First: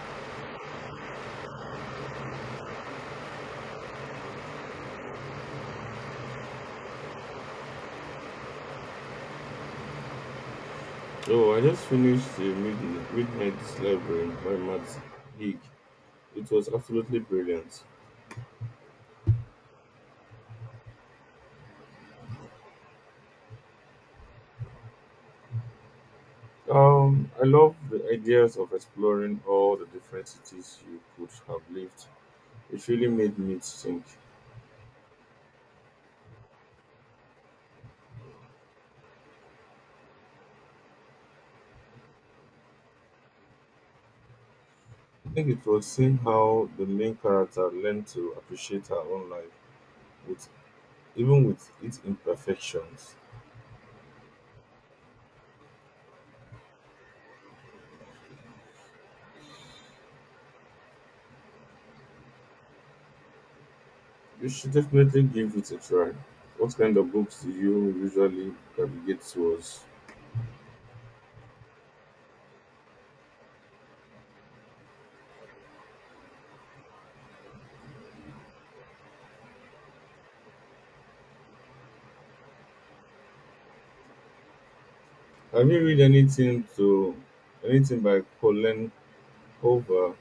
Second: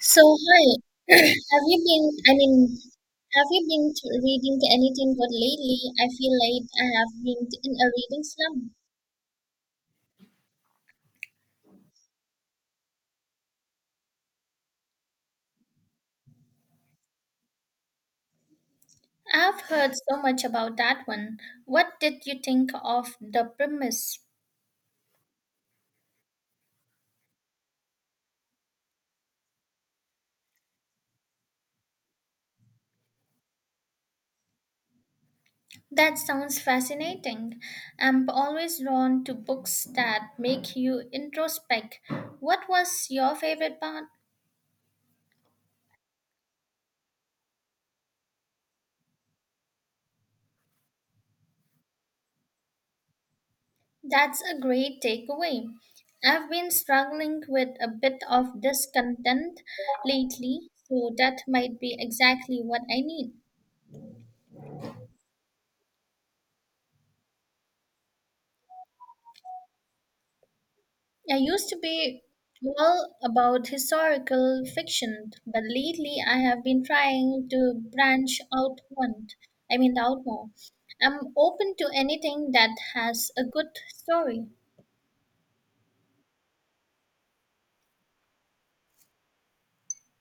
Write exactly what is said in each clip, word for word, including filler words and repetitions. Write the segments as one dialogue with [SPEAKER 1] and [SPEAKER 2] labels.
[SPEAKER 1] So, hi, have you been, I mean, have you been to reading anything good lately? I feel like I have been in a reading slump.
[SPEAKER 2] No, I just finished the mid- Midnight Library by Matt Haig. It was absolutely brilliant.
[SPEAKER 1] I've heard so much about that one. What did you think of the premise?
[SPEAKER 2] Um, I love the ideas of exploring all the different cities you could have lived. It really made me think.
[SPEAKER 1] That sounds fascinating. I'm always drawn to books that make you introspect. What was your favorite part?
[SPEAKER 2] I think it was seeing how the main character learned to appreciate her own life, with even with its imperfections.
[SPEAKER 1] That's a great takeaway. I've been struggling with a bit of discontent lately, so that might be exactly what I need.
[SPEAKER 2] You should definitely give it a try. What kind of books do you usually gravitate towards?
[SPEAKER 1] I used to be all about historical fiction, but lately I have been trying to branch out one. I mean out more. I'm open to anything that has a good story.
[SPEAKER 2] Have you read anything to anything by Colleen Hoover?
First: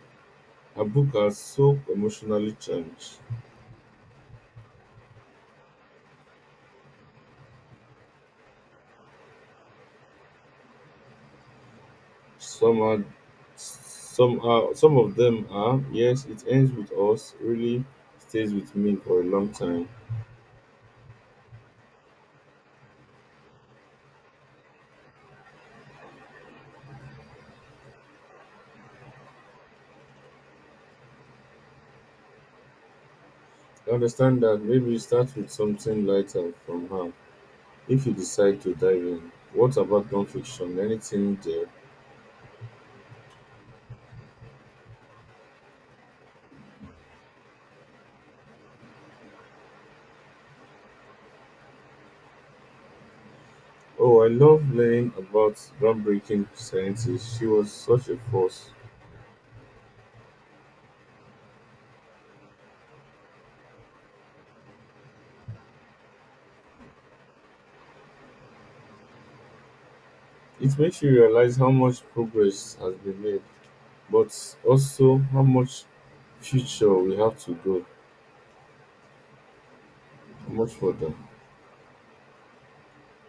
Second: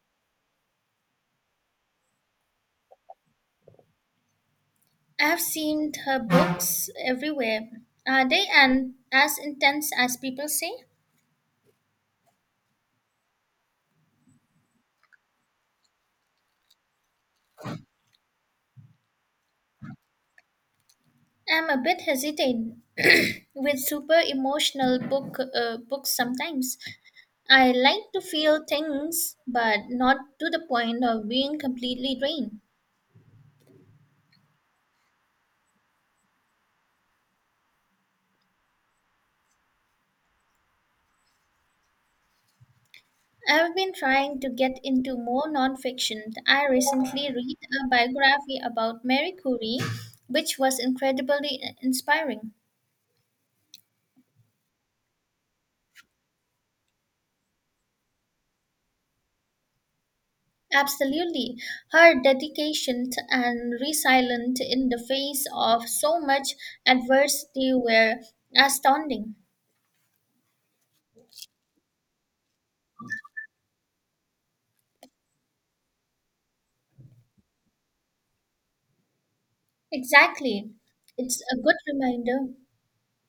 [SPEAKER 2] Her book are so emotionally charged.
[SPEAKER 1] I have seen her books everywhere. Are they and as intense as people say?
[SPEAKER 2] Some are, some are, some of them are. Yes, it ends with us. Really stays with me for a long time.
[SPEAKER 1] I'm a bit hesitant with super emotional book uh, books sometimes. I like to feel things, but not to the point of being completely drained.
[SPEAKER 2] I understand that maybe start with something lighter from her if you decide to dive in. What about nonfiction? Anything there?
[SPEAKER 1] I've been trying to get into more nonfiction. I recently read a biography about Marie Curie, which was incredibly inspiring.
[SPEAKER 2] Oh, I love learning about groundbreaking scientists. She was such a force.
[SPEAKER 1] Absolutely. Her dedication and resilience in the face of so much adversity were astounding.
[SPEAKER 2] It makes you realize how much progress has been made, but also how much future we have to go, how
[SPEAKER 1] Exactly.
[SPEAKER 2] much further.
[SPEAKER 1] It's a good reminder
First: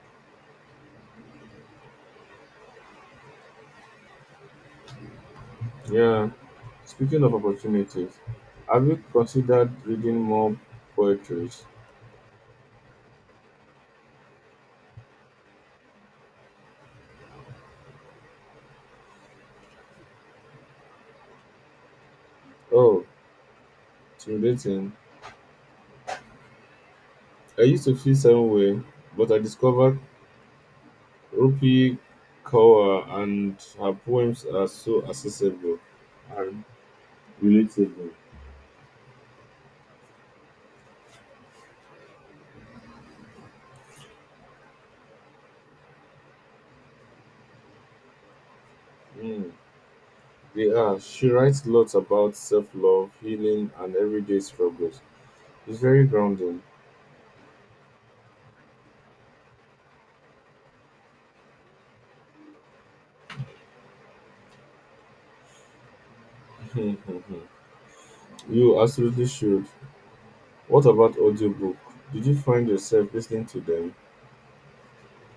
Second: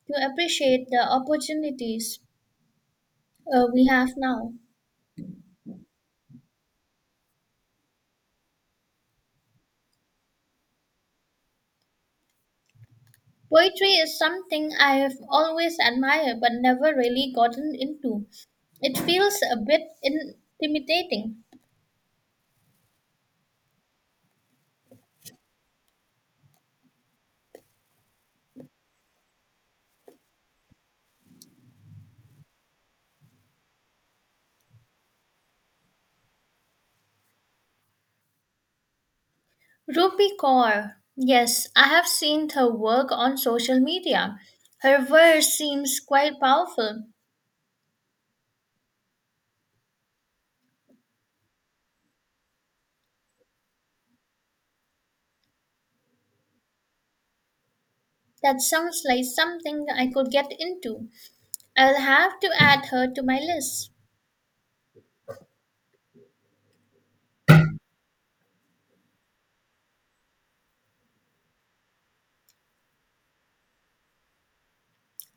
[SPEAKER 1] to appreciate the opportunities uh, we have now.
[SPEAKER 2] Yeah. Speaking of opportunities, have you considered reading more poetry?
[SPEAKER 1] Poetry is something I have always admired but never really gotten into. It feels a bit intimidating.
[SPEAKER 2] Oh, it's relating. I used to feel same way, but I discovered Rupi Kaur and her poems are so accessible and relatable.
[SPEAKER 1] Rupi Kaur. Yes, I have seen her work on social media. Her verse seems quite powerful.
[SPEAKER 2] Mm. They are. She writes lots about self love, healing, and everyday struggles. It's very grounding.
[SPEAKER 1] That sounds like something I could get into. I'll have to add her to my list.
[SPEAKER 2] you absolutely should. What about audiobook? Did you find yourself listening to them?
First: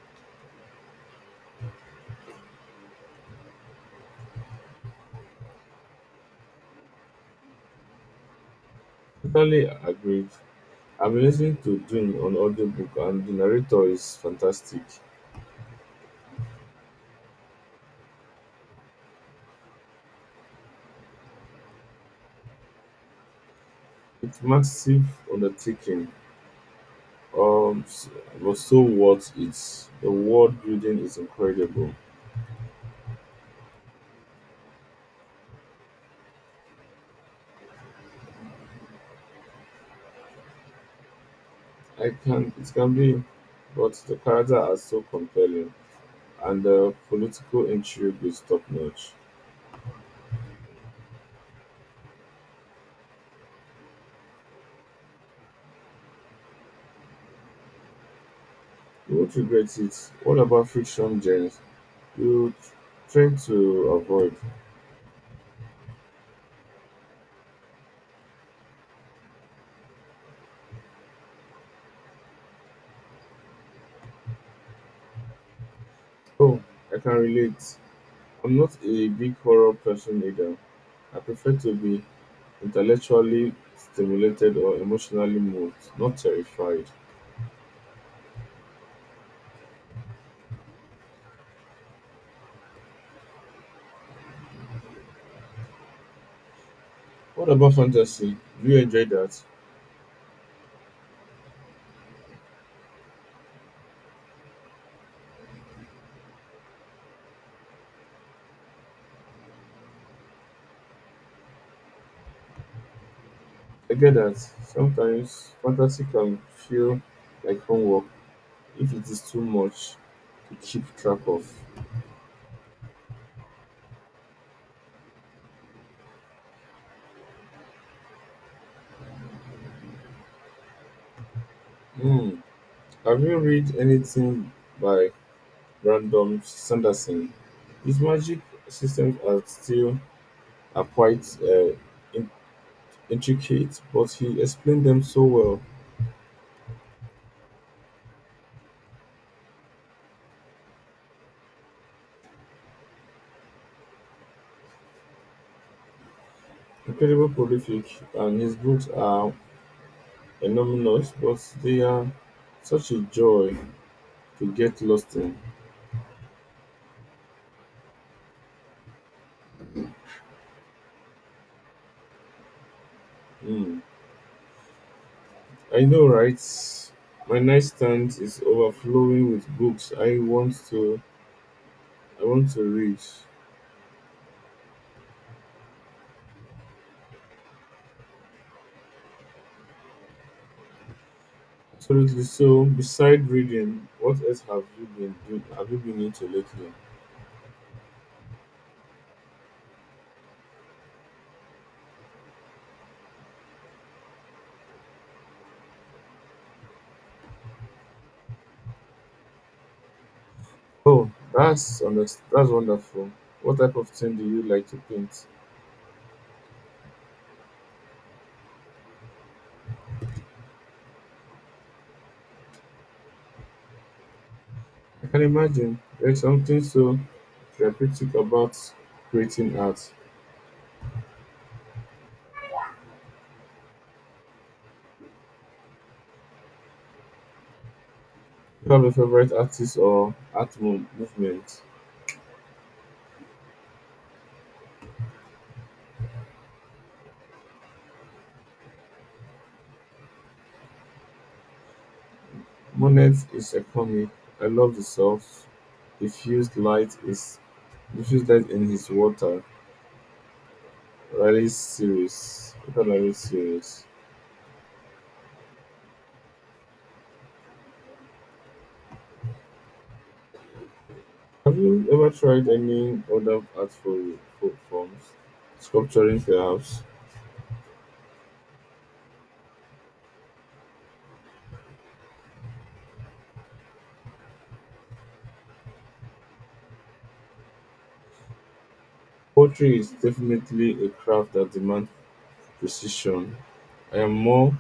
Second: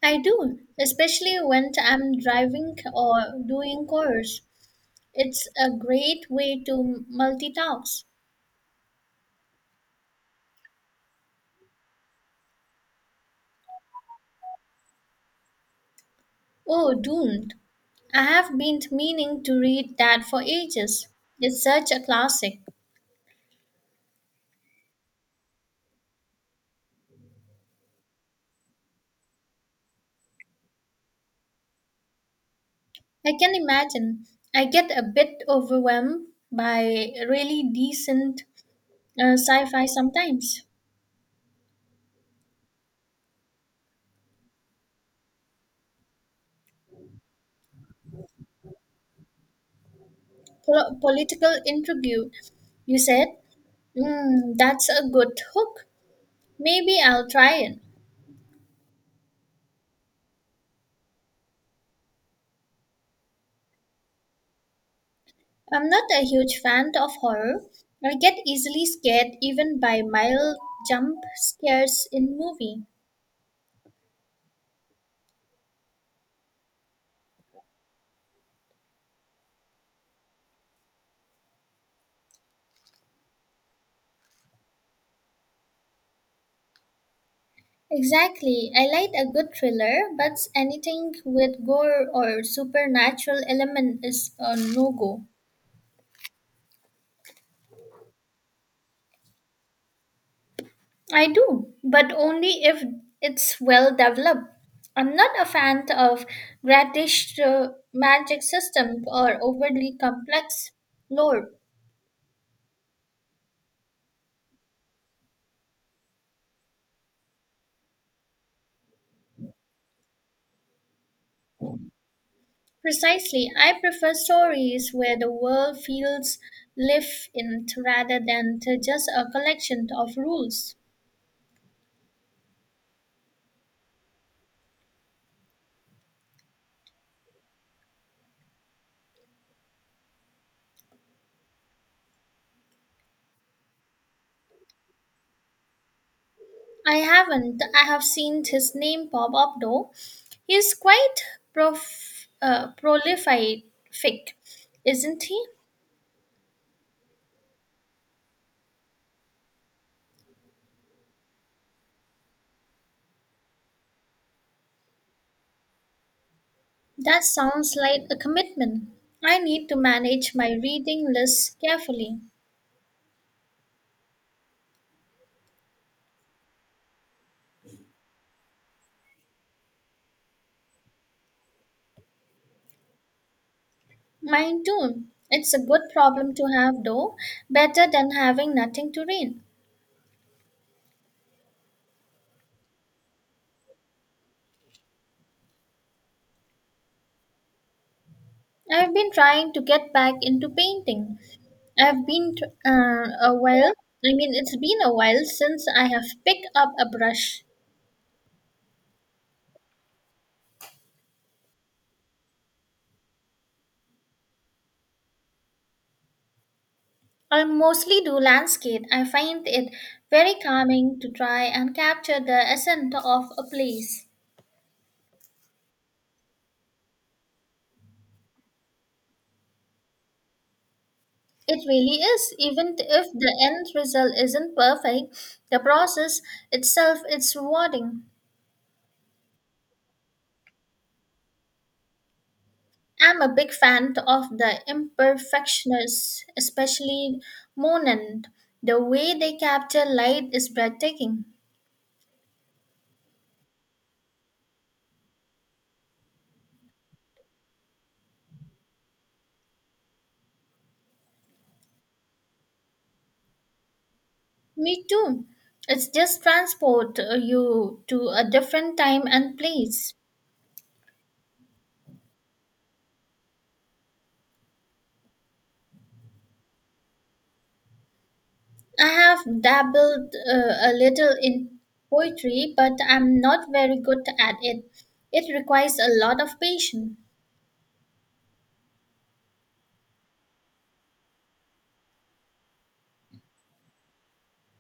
[SPEAKER 1] I do, especially when I'm driving or doing chores. It's a great way to multitask.
[SPEAKER 2] Totally agreed. I'm listening to Dune on audiobook, and the narrator is fantastic.
[SPEAKER 1] Oh, Doomed. I have been meaning to read that for ages. It's such a classic.
[SPEAKER 2] It's massive undertaking, um, s- but so worth it. The world building is incredible.
[SPEAKER 1] I can imagine. I get a bit overwhelmed by really decent uh, sci fi sometimes.
[SPEAKER 2] I can it can be, but the character are so compelling. And the political intrigue is top notch.
[SPEAKER 1] Pol- political intrigue, you said? Mm, that's a good hook. Maybe I'll try it.
[SPEAKER 2] You won't regret it. What about fiction James? You tend to avoid?
[SPEAKER 1] I'm not a huge fan of horror. I get easily scared even by mild jump scares in movie.
[SPEAKER 2] Oh, I can relate. I'm not a big horror person either. I prefer to be intellectually stimulated or emotionally moved, not terrified.
[SPEAKER 1] Exactly. I like a good thriller, but anything with gore or supernatural element is a no-go.
[SPEAKER 2] What about fantasy? Do you enjoy that?
[SPEAKER 1] I do, but only if it's well developed. I'm not a fan of gradish uh, magic system or overly complex lore.
[SPEAKER 2] I get that. Sometimes fantasy can feel like homework if it is too much to keep track of.
[SPEAKER 1] Precisely. I prefer stories where the world feels lived in rather than to just a collection of rules.
[SPEAKER 2] Hmm. Have you read anything by Brandon Sanderson? His magic systems are still are quite uh, in- intricate, but he explained them so well.
[SPEAKER 1] I haven't. I have seen his name pop up though. He's quite prof- uh, prolific, isn't he?
[SPEAKER 2] Incredible prolific, and his books are enormous, but they are such a joy to get lost in.
[SPEAKER 1] That sounds like a commitment. I need to manage my reading list carefully.
[SPEAKER 2] Hmm. I know, right? My nightstand is overflowing with books I want to I want to read.
[SPEAKER 1] Mine too. It's a good problem to have though, better than having nothing to read.
[SPEAKER 2] Absolutely. So, beside reading, what else have you been doing? Have you been into lately?
[SPEAKER 1] I've been trying to get back into painting. I've been t- uh, a while. I mean, it's been a while since I have picked up a brush.
[SPEAKER 2] Oh, that's underst- that's wonderful. What type of thing do you like to paint?
[SPEAKER 1] I mostly do landscape. I find it very calming to try and capture the essence of a place.
[SPEAKER 2] I can imagine there's something so therapeutic about creating art.
[SPEAKER 1] It really is, even if the end result isn't perfect, the process itself is rewarding.
[SPEAKER 2] Do you have a favorite artist or art mo- movement?
[SPEAKER 1] I'm a big fan of the imperfectionists, especially Monet. The way they capture light is breathtaking.
[SPEAKER 2] Monet is a comic. I love the soft, diffused light is diffused light in his water. Riley's series. Water Riley series.
[SPEAKER 1] Me too. It's just transport uh, you to a different time and place.
[SPEAKER 2] Have you ever tried any other artful fo- forms? Sculpturing, perhaps?
[SPEAKER 1] I have dabbled uh, a little in poetry, but I'm not very good at it. It requires a lot of patience.
[SPEAKER 2] Poetry is definitely a craft that demands precision. I am more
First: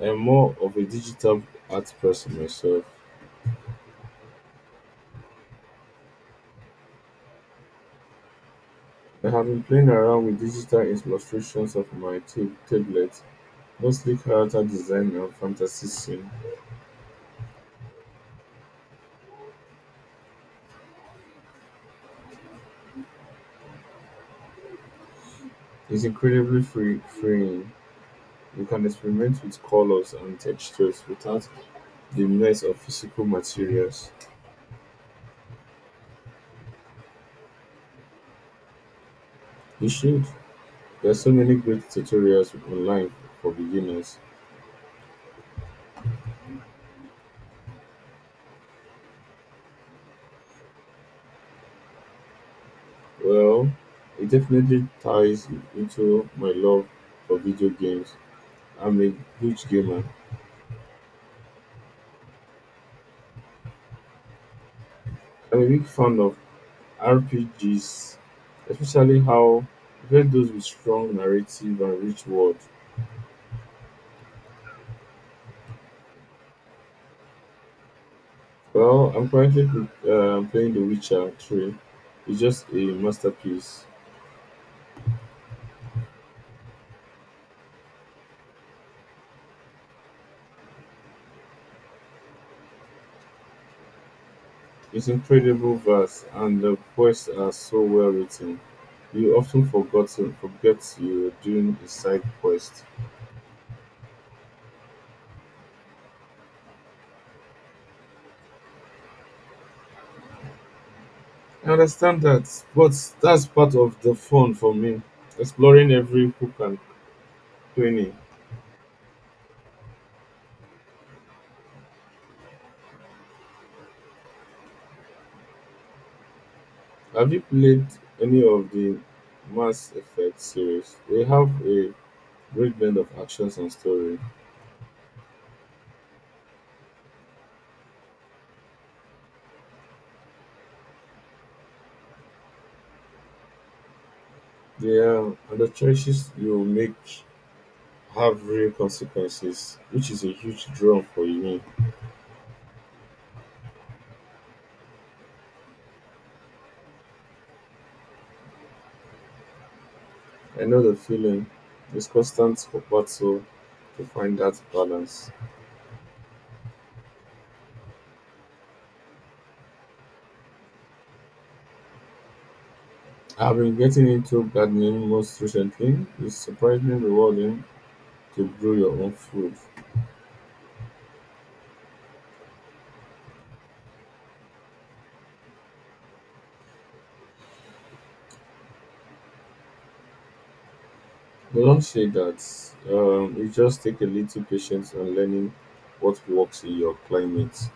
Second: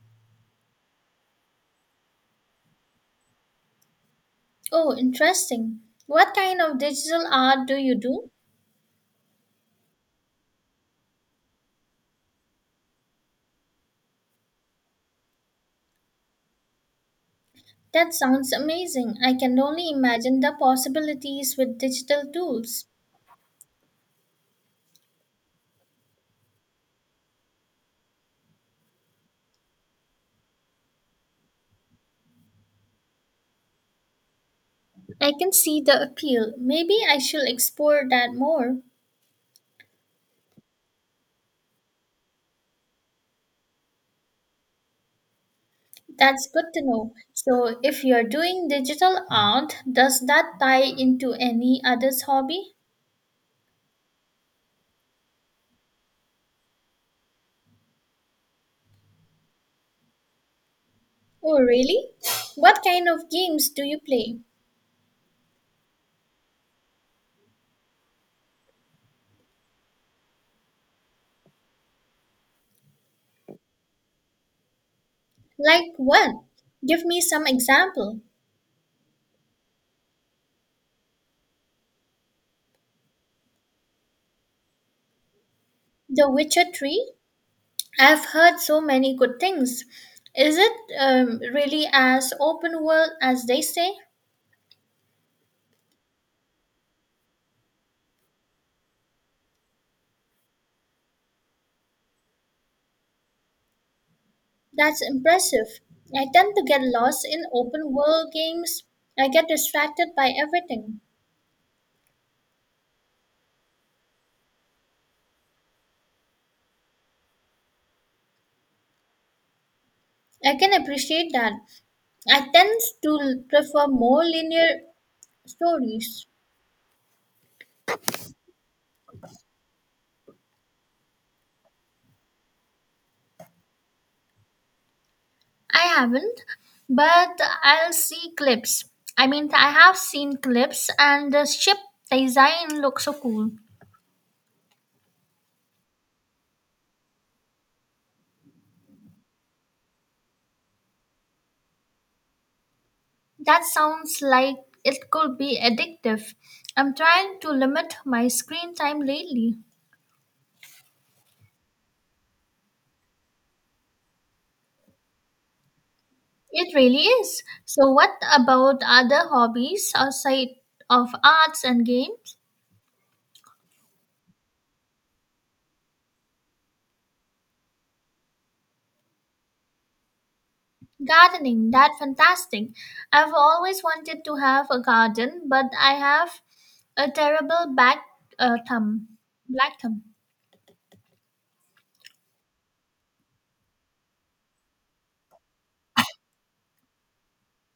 [SPEAKER 2] I am more of a digital art person myself.
[SPEAKER 1] Oh, interesting. What kind of digital art do you do?
[SPEAKER 2] I have been playing around with digital illustrations of my ta- tablet, mostly character design and fantasy scene.
[SPEAKER 1] That sounds amazing. I can only imagine the possibilities with digital tools.
[SPEAKER 2] It's incredibly free freeing. You can experiment with colors and textures without the mess of physical materials.
[SPEAKER 1] I can see the appeal. Maybe I should explore that more.
[SPEAKER 2] You should. There are so many great tutorials online for beginners.
[SPEAKER 1] That's good to know. So, if you're doing digital art, does that tie into any other's hobby?
[SPEAKER 2] Well, it definitely ties into my love for video games. I'm a huge gamer.
[SPEAKER 1] Oh, really? What kind of games do you play?
[SPEAKER 2] I'm a big fan of R P Gs, especially how especially those with strong narrative and rich world.
[SPEAKER 1] Like what? Give me some example.
[SPEAKER 2] Well, I'm currently uh, playing The Witcher three. It's just a masterpiece.
[SPEAKER 1] The Witcher three? I've heard so many good things. Is it um, really as open world as they say?
[SPEAKER 2] It's incredible verse and the poets are so well written. You often forgotten forget you're doing a side quest.
[SPEAKER 1] That's impressive. I tend to get lost in open world games. I get distracted by everything.
[SPEAKER 2] I understand that, but that's part of the fun for me. Exploring every hook and cranny.
[SPEAKER 1] I can appreciate that. I tend to prefer more linear stories.
[SPEAKER 2] Have you played any of the Mass Effect series? They have a great blend of actions and story.
[SPEAKER 1] I haven't, but I'll see clips. I mean, I have seen clips, and the ship design looks so cool.
[SPEAKER 2] They are, and the choices you make have real consequences, which is a huge draw for me.
[SPEAKER 1] That sounds like it could be addictive. I'm trying to limit my screen time lately.
[SPEAKER 2] I know the feeling. It's constant battle to find that balance.
[SPEAKER 1] It really is. So, what about other hobbies outside of arts and games?
[SPEAKER 2] I've been getting into gardening most recently. It's surprisingly rewarding to grow your own food.
[SPEAKER 1] Gardening, that's fantastic. I've always wanted to have a garden, but I have a terrible back uh, thumb, black thumb.
[SPEAKER 2] But don't say that. Um, it just takes a little patience and learning what works in your climate.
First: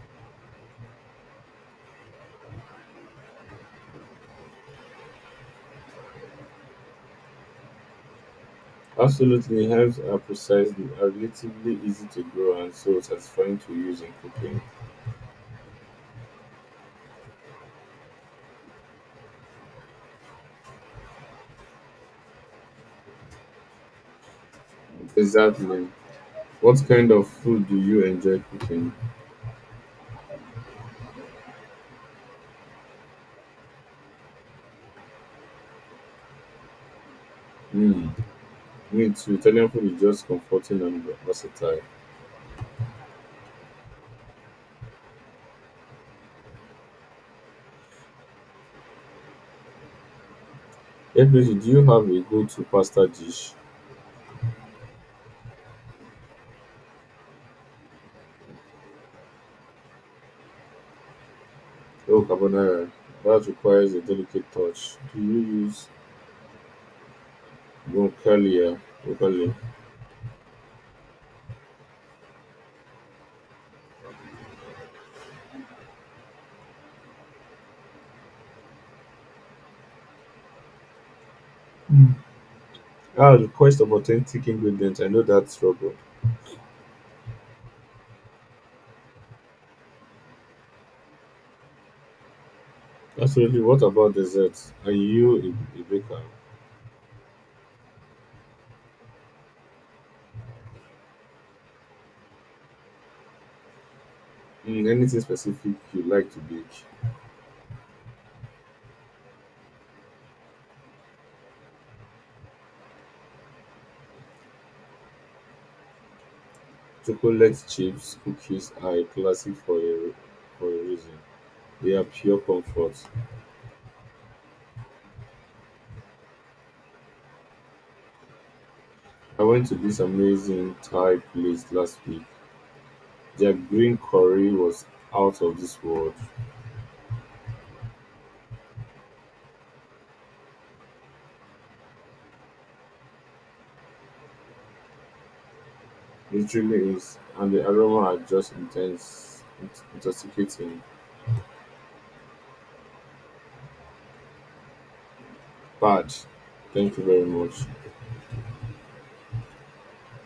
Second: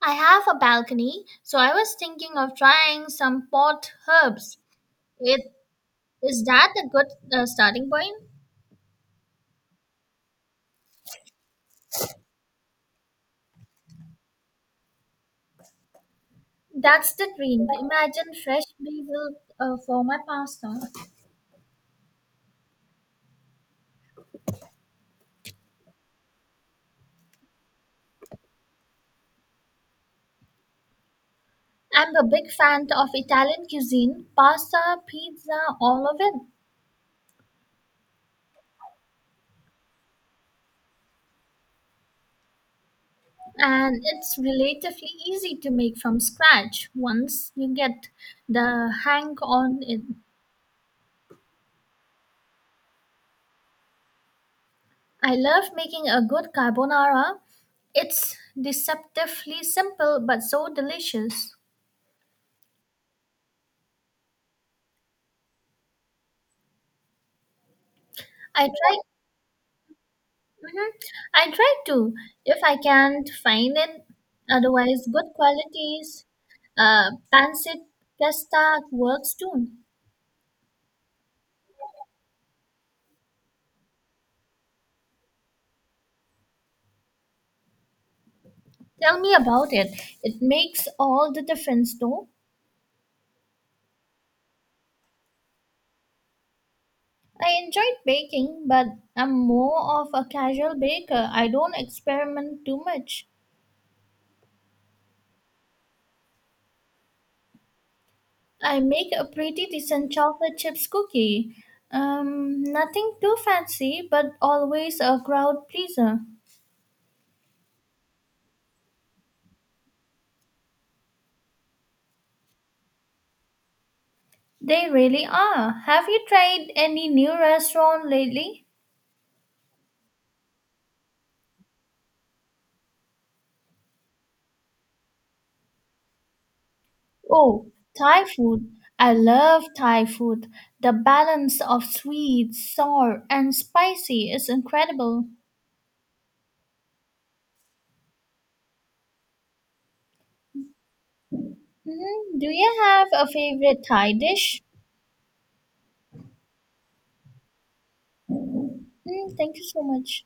[SPEAKER 1] I have a balcony, so I was thinking of trying some pot herbs. It, is that a good uh, starting point?
[SPEAKER 2] Absolutely, herbs are precise, are relatively easy to grow, and so satisfying to use in cooking.
[SPEAKER 1] That's the dream. Imagine fresh basil uh, for my pasta.
[SPEAKER 2] Exactly. What kind of food do you enjoy cooking?
[SPEAKER 1] I'm a big fan of Italian cuisine, pasta, pizza, all of it.
[SPEAKER 2] Hmm. Me too. Italian food is just comforting and versatile.
[SPEAKER 1] And it's relatively easy to make from scratch once you get the hang on it.
[SPEAKER 2] Hey, definitely, do you have a go-to pasta dish?
[SPEAKER 1] I love making a good carbonara. It's deceptively simple but so delicious.
[SPEAKER 2] Oh, carbonara. That requires a delicate touch. Do you use
[SPEAKER 1] I
[SPEAKER 2] guacamole?
[SPEAKER 1] try
[SPEAKER 2] Guacamole?
[SPEAKER 1] mhm, I try to if I can't find it. Otherwise, good qualities, uh, pancit pasta works too.
[SPEAKER 2] Mm. Ah, request of authentic ingredients. I know that struggle.
[SPEAKER 1] Tell me about it. It makes all the difference though.
[SPEAKER 2] Absolutely. What about desserts? Are you a, a baker?
[SPEAKER 1] I enjoyed baking, but I'm more of a casual baker. I don't experiment too much.
[SPEAKER 2] Mm, anything specific you like to bake?
[SPEAKER 1] I make a pretty decent chocolate chips cookie. Um, nothing too fancy, but always a crowd pleaser.
[SPEAKER 2] Chocolate chips, cookies are a classic for a, for a reason. They are pure comfort.
[SPEAKER 1] They really are. Have you tried any new restaurant lately?
[SPEAKER 2] I went to this amazing Thai place last week. Their green curry was out of this world.
[SPEAKER 1] Oh, Thai food. I love Thai food. The balance of sweet, sour, and spicy is incredible.
[SPEAKER 2] It really is, and the aroma are just intense, int- intoxicating.
[SPEAKER 1] Mm, do you have a favorite Thai dish?
[SPEAKER 2] Bad. Thank you very much.
[SPEAKER 1] Mm, thank you so much.